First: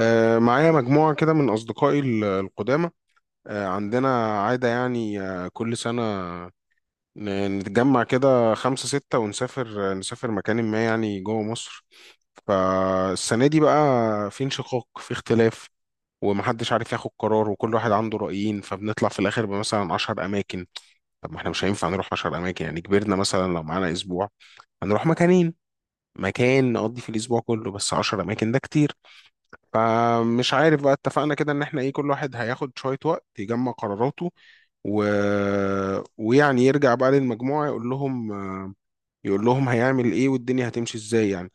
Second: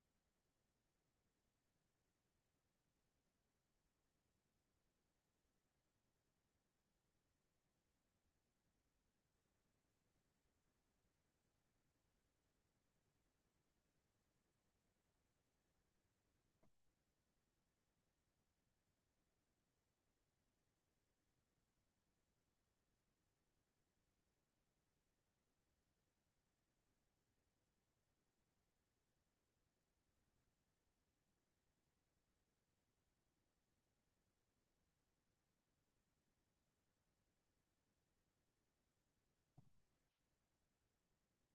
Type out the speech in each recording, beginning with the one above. معايا مجموعة كده من أصدقائي القدامى. عندنا عادة يعني كل سنة، نتجمع كده خمسة ستة ونسافر، نسافر مكان ما يعني جوه مصر. فالسنة دي بقى في انشقاق، في اختلاف، ومحدش عارف ياخد قرار، وكل واحد عنده رأيين، فبنطلع في الآخر بمثلا 10 أماكن. طب ما احنا مش هينفع نروح 10 أماكن يعني، كبرنا، مثلا لو معانا أسبوع هنروح مكانين، مكان نقضي في الأسبوع كله، بس 10 أماكن ده كتير. فمش عارف، بقى اتفقنا كده ان احنا ايه، كل واحد هياخد شوية وقت يجمع قراراته و... ويعني يرجع بقى للمجموعة يقول لهم هيعمل ايه والدنيا هتمشي ازاي يعني.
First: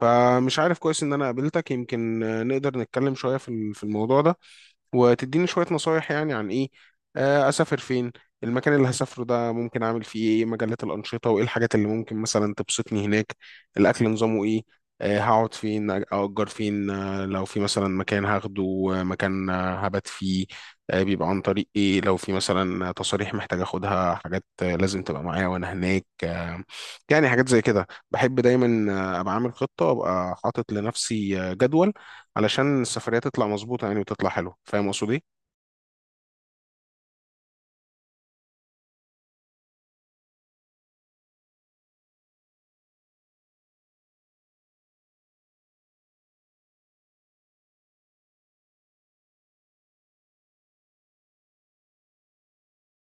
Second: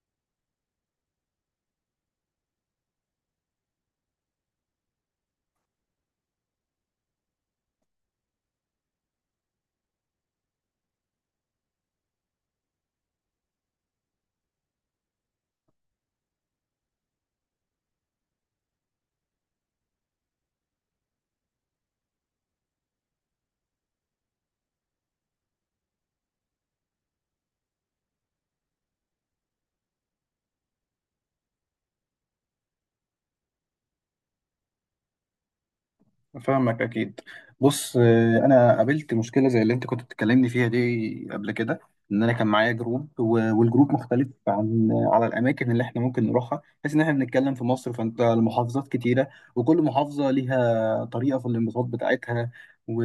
فمش عارف، كويس ان انا قابلتك، يمكن نقدر نتكلم شوية في الموضوع ده، وتديني شوية نصايح يعني، عن إيه، أسافر فين، المكان اللي هسافره ده ممكن أعمل فيه إيه، مجالات الأنشطة، وإيه الحاجات اللي ممكن مثلا تبسطني هناك، الأكل نظامه إيه، هقعد فين، أأجر فين، لو في مثلا مكان هاخده، مكان هبات فيه، بيبقى عن طريق إيه، لو في مثلا تصاريح محتاج أخدها، حاجات لازم تبقى معايا وأنا هناك يعني حاجات زي كده بحب دايما أبقى عامل خطة، أبقى حاطط لنفسي جدول، علشان السفرية تطلع مظبوطة يعني، وتطلع حلوة. فاهم قصدي؟ فاهمك اكيد. بص، انا قابلت مشكله زي اللي انت كنت بتكلمني فيها دي قبل كده. ان انا كان معايا جروب و- والجروب مختلف عن على الاماكن اللي احنا ممكن نروحها، بحيث ان احنا بنتكلم في مصر، فانت المحافظات كتيره، وكل محافظه ليها طريقه في الانبساط بتاعتها. و...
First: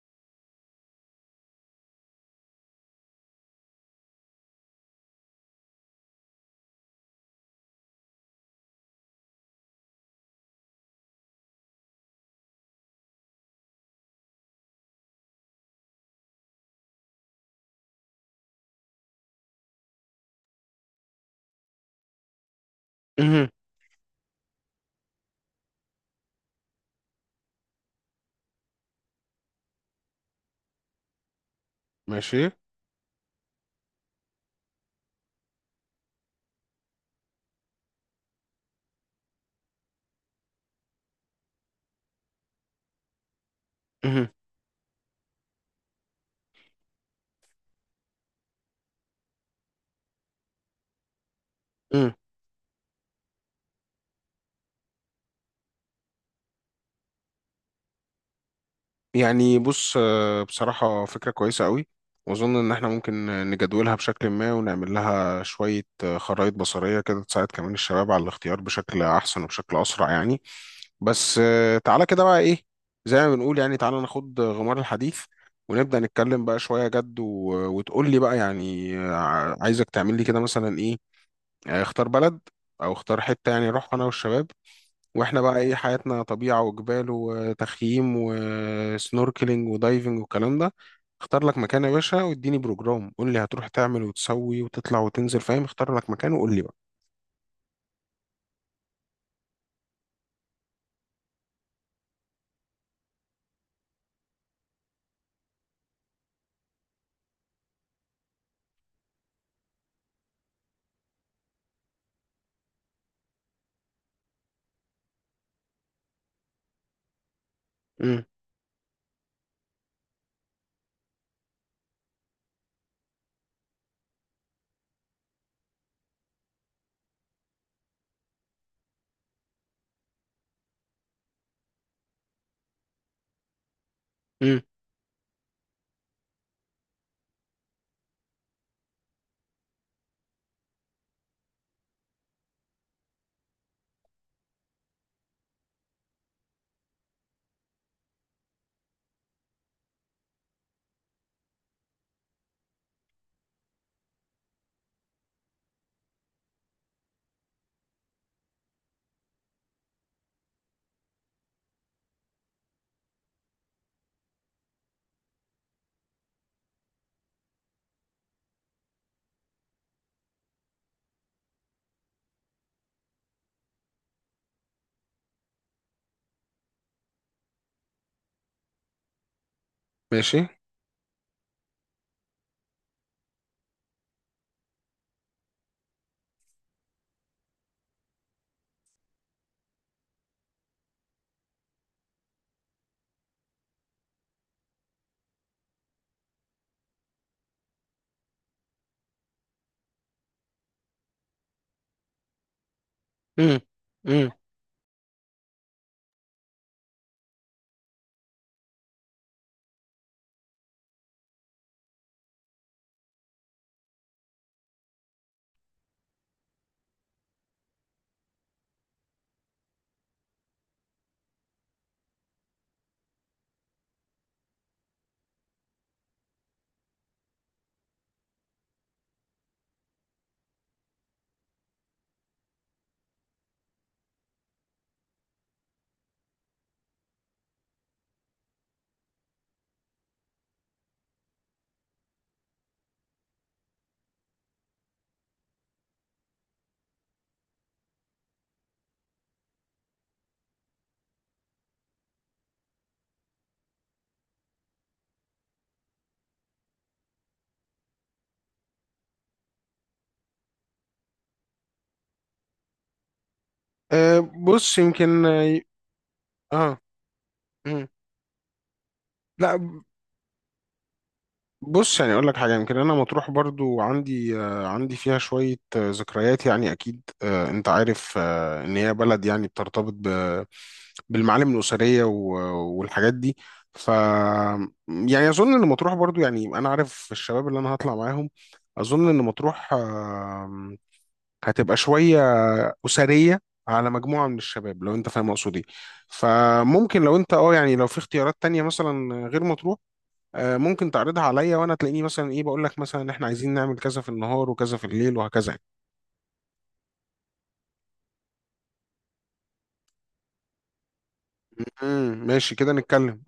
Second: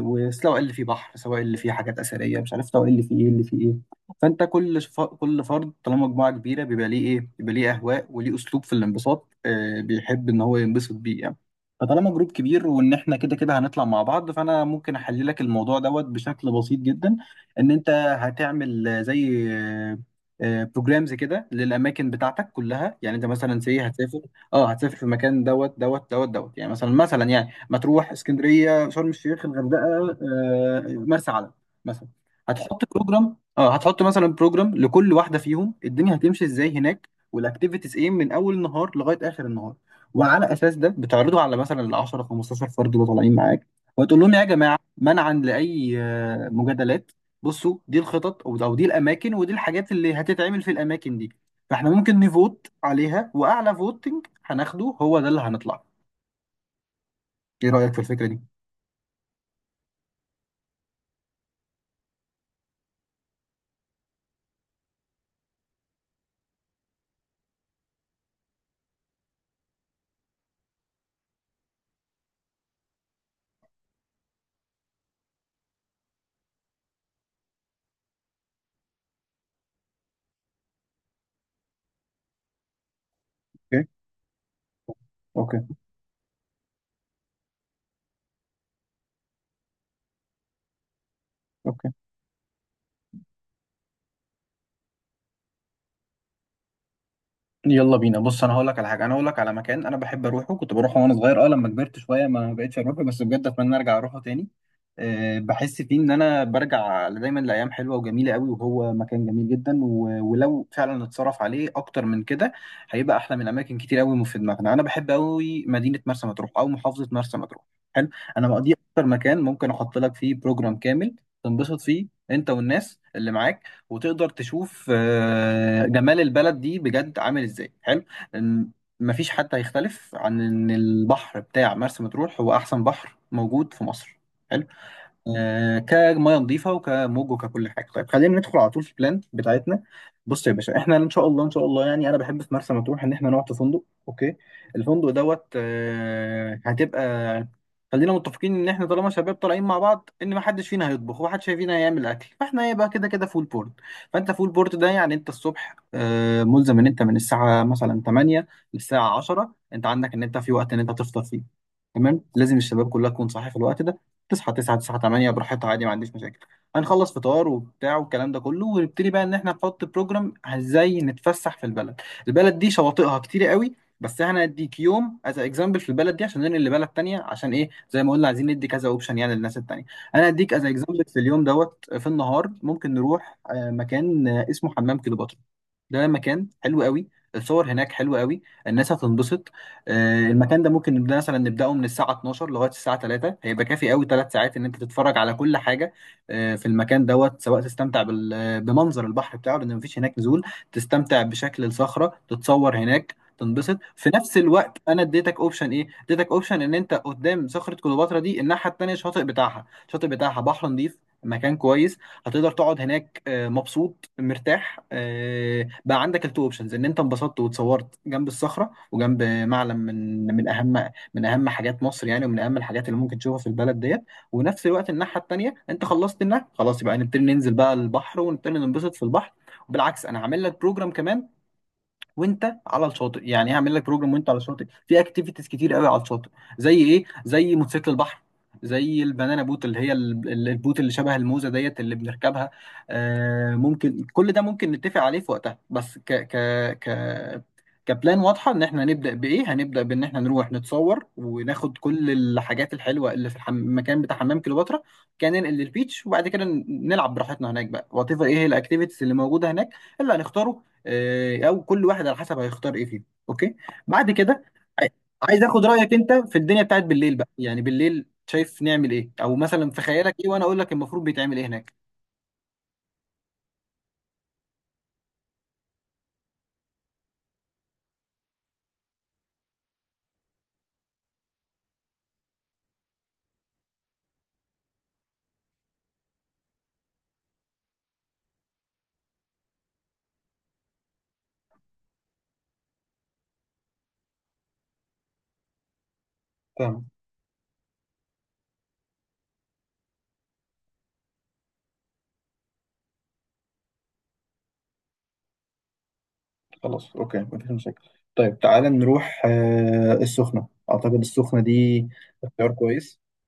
وسواء اللي فيه بحر، سواء اللي فيه حاجات اثريه مش عارف، سواء اللي فيه ايه اللي فيه ايه. فانت كل فرد طالما مجموعه كبيره بيبقى ليه اهواء وليه اسلوب في الانبساط، بيحب ان هو ينبسط بيه يعني. فطالما جروب كبير وان احنا كده كده هنطلع مع بعض، فانا ممكن احلل لك الموضوع دوت بشكل بسيط جدا. ان انت هتعمل زي بروجرامز كده للاماكن بتاعتك كلها. يعني انت مهم. مثلا سي هتسافر، اه هتسافر في مكان دوت دوت دوت دوت، يعني مثلا يعني مطروح، اسكندريه، شرم الشيخ، الغردقه، مرسى علم مثلا. ماشي. هتحط بروجرام، هتحط مثلا بروجرام لكل واحده فيهم الدنيا هتمشي ازاي هناك والاكتيفيتيز ايه من اول النهار لغايه اخر النهار. وعلى اساس ده بتعرضه على مثلا ال 10 15 فرد اللي طالعين معاك، وتقول مهم. لهم يا جماعه منعا لاي مجادلات، بصوا دي الخطط او دي الاماكن، ودي الحاجات اللي هتتعمل في الاماكن دي. فاحنا مم. ممكن نفوت عليها واعلى فوتنج هناخده هو ده اللي هنطلع. ايه رايك في الفكره دي؟ يعني بص، بصراحة فكرة كويسة قوي، وأظن إن إحنا ممكن نجدولها بشكل ما، ونعمل لها شوية خرائط بصرية كده، تساعد كمان الشباب على الاختيار بشكل أحسن وبشكل أسرع يعني. بس تعالى كده بقى إيه، زي ما بنقول يعني، تعالى ناخد غمار الحديث، ونبدأ نتكلم بقى شوية جد وتقول لي بقى، يعني عايزك تعمل لي كده مثلا إيه، يعني اختار بلد، او اختار حته، يعني اوكي، نروح انا والشباب، واحنا بقى اوكي، ايه، حياتنا طبيعه وجبال وتخييم وسنوركلينج ودايفنج والكلام ده. اختار لك مكان اوكي. يا باشا، واديني بروجرام، قول لي هتروح تعمل وتسوي وتطلع وتنزل، فاهم؟ اختار لك مكان وقول لي بقى. يلا بينا. بص، انا هقول لك على حاجه، انا هقول لك على مكان انا بحب اروحه، كنت بروحه وانا صغير. اه لما كبرت شويه ما بقتش اروحه، بس بجد اتمنى ارجع اروحه تاني. أه بحس فيه ان انا برجع دايما لايام حلوه وجميله قوي، وهو مكان جميل جدا. و- ولو فعلا اتصرف عليه اكتر من كده، هيبقى احلى من اماكن كتير قوي في دماغنا. انا بحب قوي مدينه مرسى مطروح او محافظه مرسى مطروح. حلو. امم. انا مقضي اكتر مكان ممكن احط لك فيه بروجرام كامل تنبسط فيه انت والناس اللي معاك، وتقدر تشوف جمال البلد دي بجد عامل ازاي. حلو. إن مفيش حد هيختلف عن ان البحر بتاع مرسى مطروح هو احسن بحر موجود في مصر. امم. حلو. كميه نظيفه وكموج وككل حاجه. طيب، خلينا ندخل على طول في البلان بتاعتنا. بص يا باشا، احنا ان شاء الله ان شاء الله يعني انا بحب في مرسى مطروح ان احنا نقعد في فندق. اوكي، الفندق دوت هتبقى، خلينا متفقين ان احنا طالما شباب طالعين مع بعض ان ما حدش فينا هيطبخ ومحدش فينا هيعمل اكل، فاحنا هيبقى كده كده فول بورد. فانت فول بورد ده يعني انت الصبح ملزم ان انت من الساعه مثلا 8 للساعه 10 انت عندك ان انت في وقت ان انت تفطر فيه. تمام، لازم الشباب كلها تكون صاحيه في الوقت ده. تصحى 9، 9، 8 براحتها عادي، ما عنديش مشاكل. هنخلص فطار وبتاع والكلام ده كله، ونبتدي بقى ان احنا نحط بروجرام ازاي نتفسح في البلد. البلد دي شواطئها كتير قوي، بس احنا هنديك يوم از اكزامبل في البلد دي عشان ننقل لبلد تانية، عشان ايه؟ زي ما قلنا عايزين ندي كذا اوبشن يعني للناس التانية. انا ماشي. هديك از اكزامبل في اليوم دوت. في النهار ممكن نروح مكان اسمه حمام كليوباترا. ده مكان حلو قوي، الصور هناك حلوة قوي، الناس هتنبسط. المكان ده ممكن نبدأ مثلا نبدأه من الساعة 12 لغاية الساعة 3، هيبقى كافي قوي 3 ساعات ان انت تتفرج على كل حاجة. في المكان دوت، سواء تستمتع بال- آه، بمنظر البحر بتاعه لان مفيش هناك نزول، تستمتع بشكل الصخرة، تتصور هناك، امم. تنبسط. في امم. نفس الوقت انا اديتك اوبشن ايه، اديتك اوبشن ان انت قدام صخرة كليوباترا دي، الناحية التانية الشاطئ بتاعها، الشاطئ بتاعها بحر نظيف، مكان كويس، هتقدر تقعد هناك مبسوط مرتاح. بقى عندك التو اوبشنز، ان انت انبسطت واتصورت جنب الصخره وجنب معلم من اهم حاجات مصر يعني، ومن اهم الحاجات اللي ممكن تشوفها في البلد ديت. ونفس الوقت الناحيه التانيه انت خلصت النهر خلاص، يبقى نبتدي ننزل بقى البحر ونبتدي ننبسط في البحر. وبالعكس انا عامل لك بروجرام كمان وانت على الشاطئ، يعني هعمل لك بروجرام وانت على الشاطئ في اكتيفيتيز كتير قوي على الشاطئ. زي ايه؟ زي موتوسيكل البحر، زي البنانا بوت اللي هي البوت اللي شبه الموزه ديت اللي بنركبها. آه ممكن كل ده ممكن نتفق عليه في وقتها، بس ك ك ك كبلان واضحه ان احنا هنبدا بايه. هنبدا بان احنا نروح نتصور وناخد كل الحاجات الحلوه اللي في المكان بتاع حمام كليوباترا. كان ننقل للبيتش، وبعد كده نلعب براحتنا هناك بقى وات ايفر ايه هي الاكتيفيتيز اللي موجوده هناك اللي هنختاره، او كل واحد على حسب هيختار ايه فيهم. اوكي، بعد أه، كده بص عاي- يمكن. عايز اخد رايك انت في الدنيا اه. بتاعت بالليل بقى. يعني مم. بالليل شايف نعمل ايه، او لا، مثلا في خيالك ايه وانا اقول لك المفروض بيتعمل ايه هناك. بص يعني اقول لك حاجه، يمكن انا مطروح برضو عندي فيها شويه ذكريات يعني، اكيد انت عارف ان هي بلد يعني بترتبط بالمعالم الاسريه، والحاجات دي. ف يعني اظن ان مطروح برضو يعني، انا عارف الشباب اللي انا هطلع معاهم، اظن ان مطروح هتبقى شويه اسريه على مجموعه من الشباب، لو انت فاهم اقصد ايه. تمام، فممكن لو انت يعني، لو في اختيارات تانية مثلا غير مطروح، ممكن تعرضها عليا، وانا تلاقيني مثلا ايه، بقول لك مثلا ان احنا عايزين نعمل كذا في النهار وكذا في الليل وهكذا يعني. خلاص اوكي مفيش مشاكل. طيب تعالى نروح السخنة. اعتقد السخنة دي امم. اختيار ماشي كده كويس. نتكلم.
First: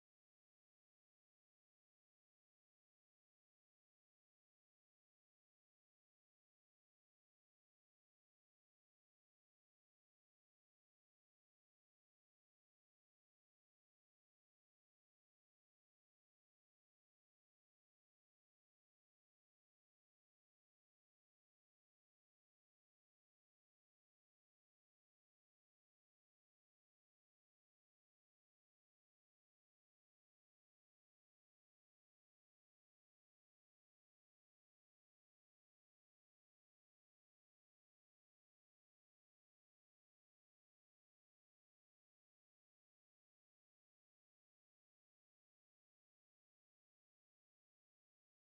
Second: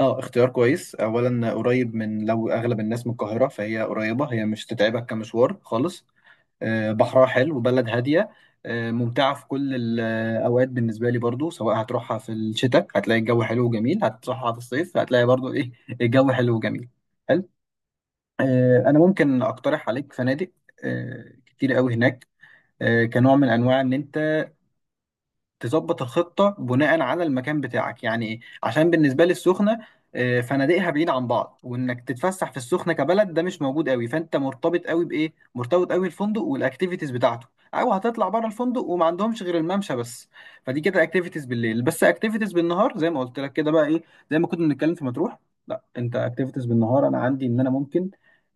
اه اختيار كويس، اولا قريب من، لو اغلب الناس من القاهرة فهي قريبة، هي مش تتعبك كمشوار خالص. بحرها حلو، بلد هادية، ممتعة في كل الأوقات بالنسبة لي برضو، سواء هتروحها في الشتاء هتلاقي الجو حلو وجميل، هتروحها في الصيف هتلاقي برضو إيه، الجو حلو وجميل. حلو. أنا ممكن أقترح عليك فنادق كتير قوي هناك، كنوع من أنواع إن أنت تظبط الخطة بناء على المكان بتاعك، يعني ايه؟ عشان بالنسبة لي السخنة فنادقها بعيد عن بعض، وانك تتفسح في السخنة كبلد ده مش موجود قوي. فانت مرتبط قوي بايه؟ مرتبط قوي الفندق والاكتيفيتيز بتاعته، او هتطلع بره الفندق وما عندهمش غير الممشى بس. فدي كده اكتيفيتيز بالليل بس، اكتيفيتيز بالنهار زي ما قلت لك كده بقى ايه، زي ما كنا بنتكلم في مطروح. لا انت اكتيفيتيز بالنهار انا عندي ان انا ممكن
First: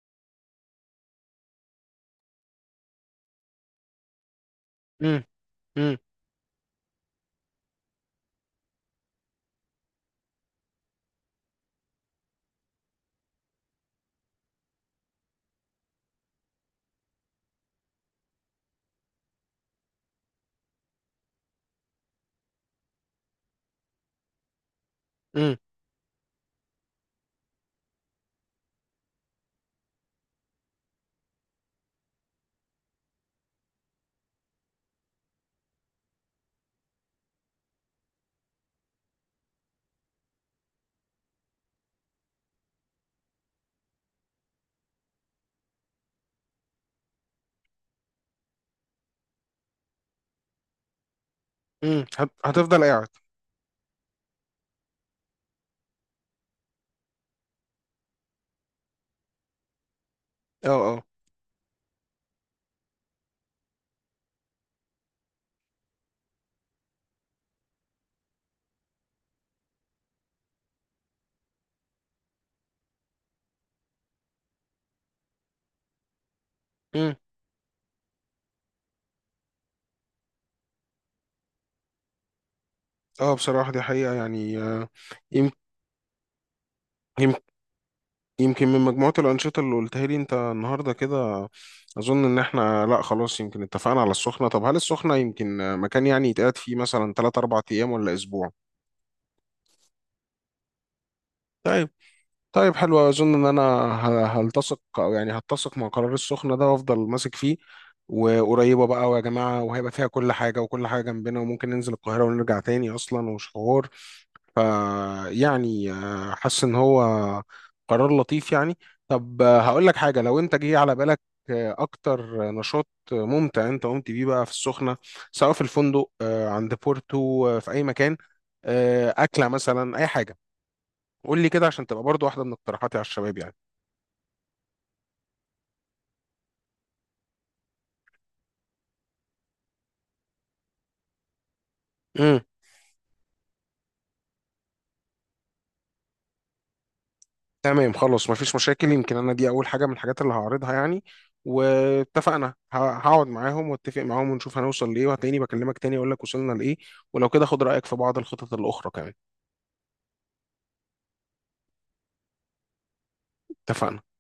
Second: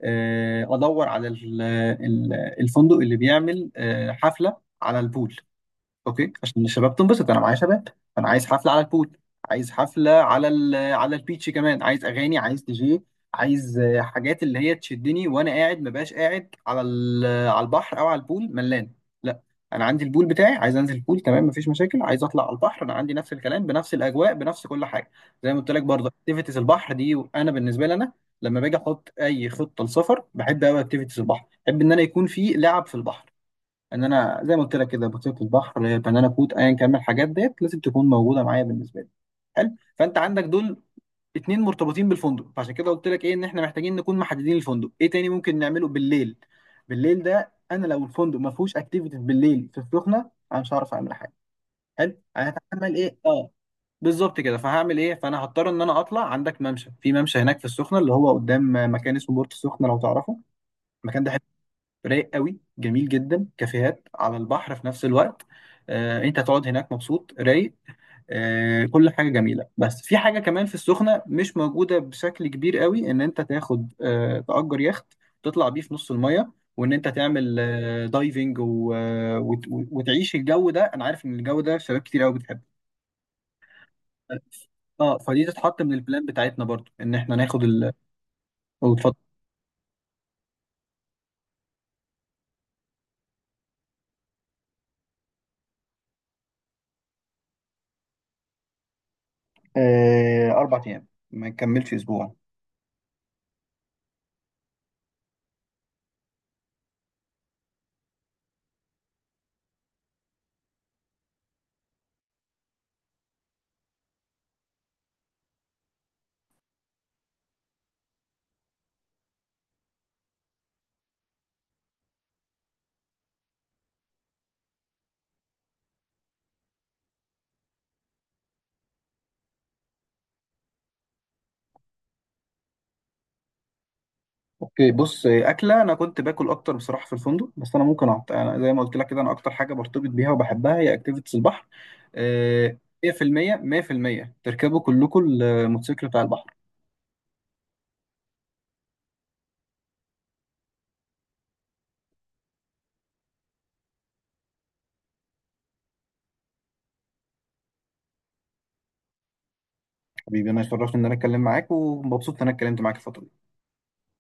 ادور على ال- الفندق اللي بيعمل حفلة على امم. البول. امم. اوكي، عشان الشباب تنبسط انا معايا شباب. انا عايز حفله على البول، عايز حفله على ال على البيتش كمان، عايز اغاني، عايز دي جي، عايز حاجات اللي هي تشدني وانا قاعد. ما بقاش قاعد على على البحر او على البول ملان، لا. انا عندي البول بتاعي، عايز انزل البول تمام مفيش مشاكل، عايز اطلع على البحر انا عندي نفس الكلام بنفس الاجواء بنفس كل حاجه. زي امم. ما قلت لك برضه اكتيفيتيز البحر دي، انا بالنسبه لي انا لما باجي احط اي خطه لسفر، بحب قوي اكتيفيتيز البحر، بحب ان انا يكون في لعب في البحر. ان انا زي ما قلت لك كده بطيخه البحر بنانا كوت ايا كان من الحاجات ديت لازم تكون موجوده معايا بالنسبه لي. حلو. فانت عندك دول اتنين مرتبطين بالفندق، فعشان كده قلت لك ايه ان احنا محتاجين نكون محددين الفندق. ايه تاني ممكن نعمله بالليل؟ بالليل ده انا لو الفندق ما فيهوش اكتيفيتيز بالليل في السخنه انا مش هعرف اعمل حاجه. امم. حلو، انا هتفضل هتعمل قاعد. ايه اه. بالظبط كده. فهعمل ايه؟ فانا هضطر ان انا اطلع عندك ممشى، في ممشى هناك في السخنه اللي هو قدام مكان اسمه بورت السخنه لو تعرفه. اه. اه. المكان ده رايق قوي، جميل جدا، كافيهات على البحر في نفس الوقت. انت هتقعد هناك مبسوط رايق، كل حاجه جميله. بس في حاجه كمان في السخنه مش موجوده بشكل كبير قوي، ان انت تاخد تأجر يخت، تطلع بيه في نص الميه وان انت امم. تعمل دايفنج و- آه، وت- وتعيش الجو ده. انا عارف ان الجو ده شباب كتير قوي بتحبه. اه، بصراحة دي حقيقة يعني اه فدي يم- تتحط من البلان بتاعتنا برضو ان يم- احنا ناخد يمكن من أو مجموعة تفضل. الأنشطة اللي قلتها لي أنت النهاردة كده، أظن إن إحنا لأ، خلاص يمكن اتفقنا على السخنة. طب هل السخنة يمكن مكان يعني يتقعد فيه مثلا تلات أربع أيام، ولا أسبوع؟ اربع ايام ما طيب. نكملش اسبوع. طيب، حلو، اظن ان انا هلتصق، او يعني هتسق مع قرار السخنه ده، وافضل ماسك فيه، وقريبه بقى ويا جماعه، وهيبقى فيها كل حاجه، وكل حاجه جنبنا، وممكن ننزل القاهره ونرجع تاني اصلا، ومش حوار. ف يعني حاسس ان هو قرار لطيف يعني. طب هقول لك حاجه، لو انت جه على بالك اكتر نشاط ممتع انت قمت بيه بقى في السخنه، سواء في الفندق، عند بورتو، في اي مكان، اكله مثلا، اي حاجه، قول لي كده عشان تبقى برضو واحدة من اقتراحاتي على الشباب يعني. اوكي بص، اكله انا كنت باكل اكتر بصراحه في الفندق. بس انا ممكن أنا زي ما قلت لك كده انا اكتر حاجه برتبط بيها وبحبها هي اكتيفيتيز البحر. امم. آه، 100% 100% تركبوا كلكم الموتوسيكل بتاع البحر. تمام. خلاص مفيش مشاكل، يمكن انا دي اول حاجة من الحاجات اللي هعرضها يعني. واتفقنا. هقعد معاهم واتفق معاهم ونشوف هنوصل لايه، وهتلاقيني بكلمك تاني اقول لك وصلنا لايه، ولو كده خد رأيك في بعض الخطط الأخرى كمان. حبيبي انا اتشرفت ان انا اتكلم معاك ومبسوط ان انا اتكلمت معاك الفتره دي. اتفقنا.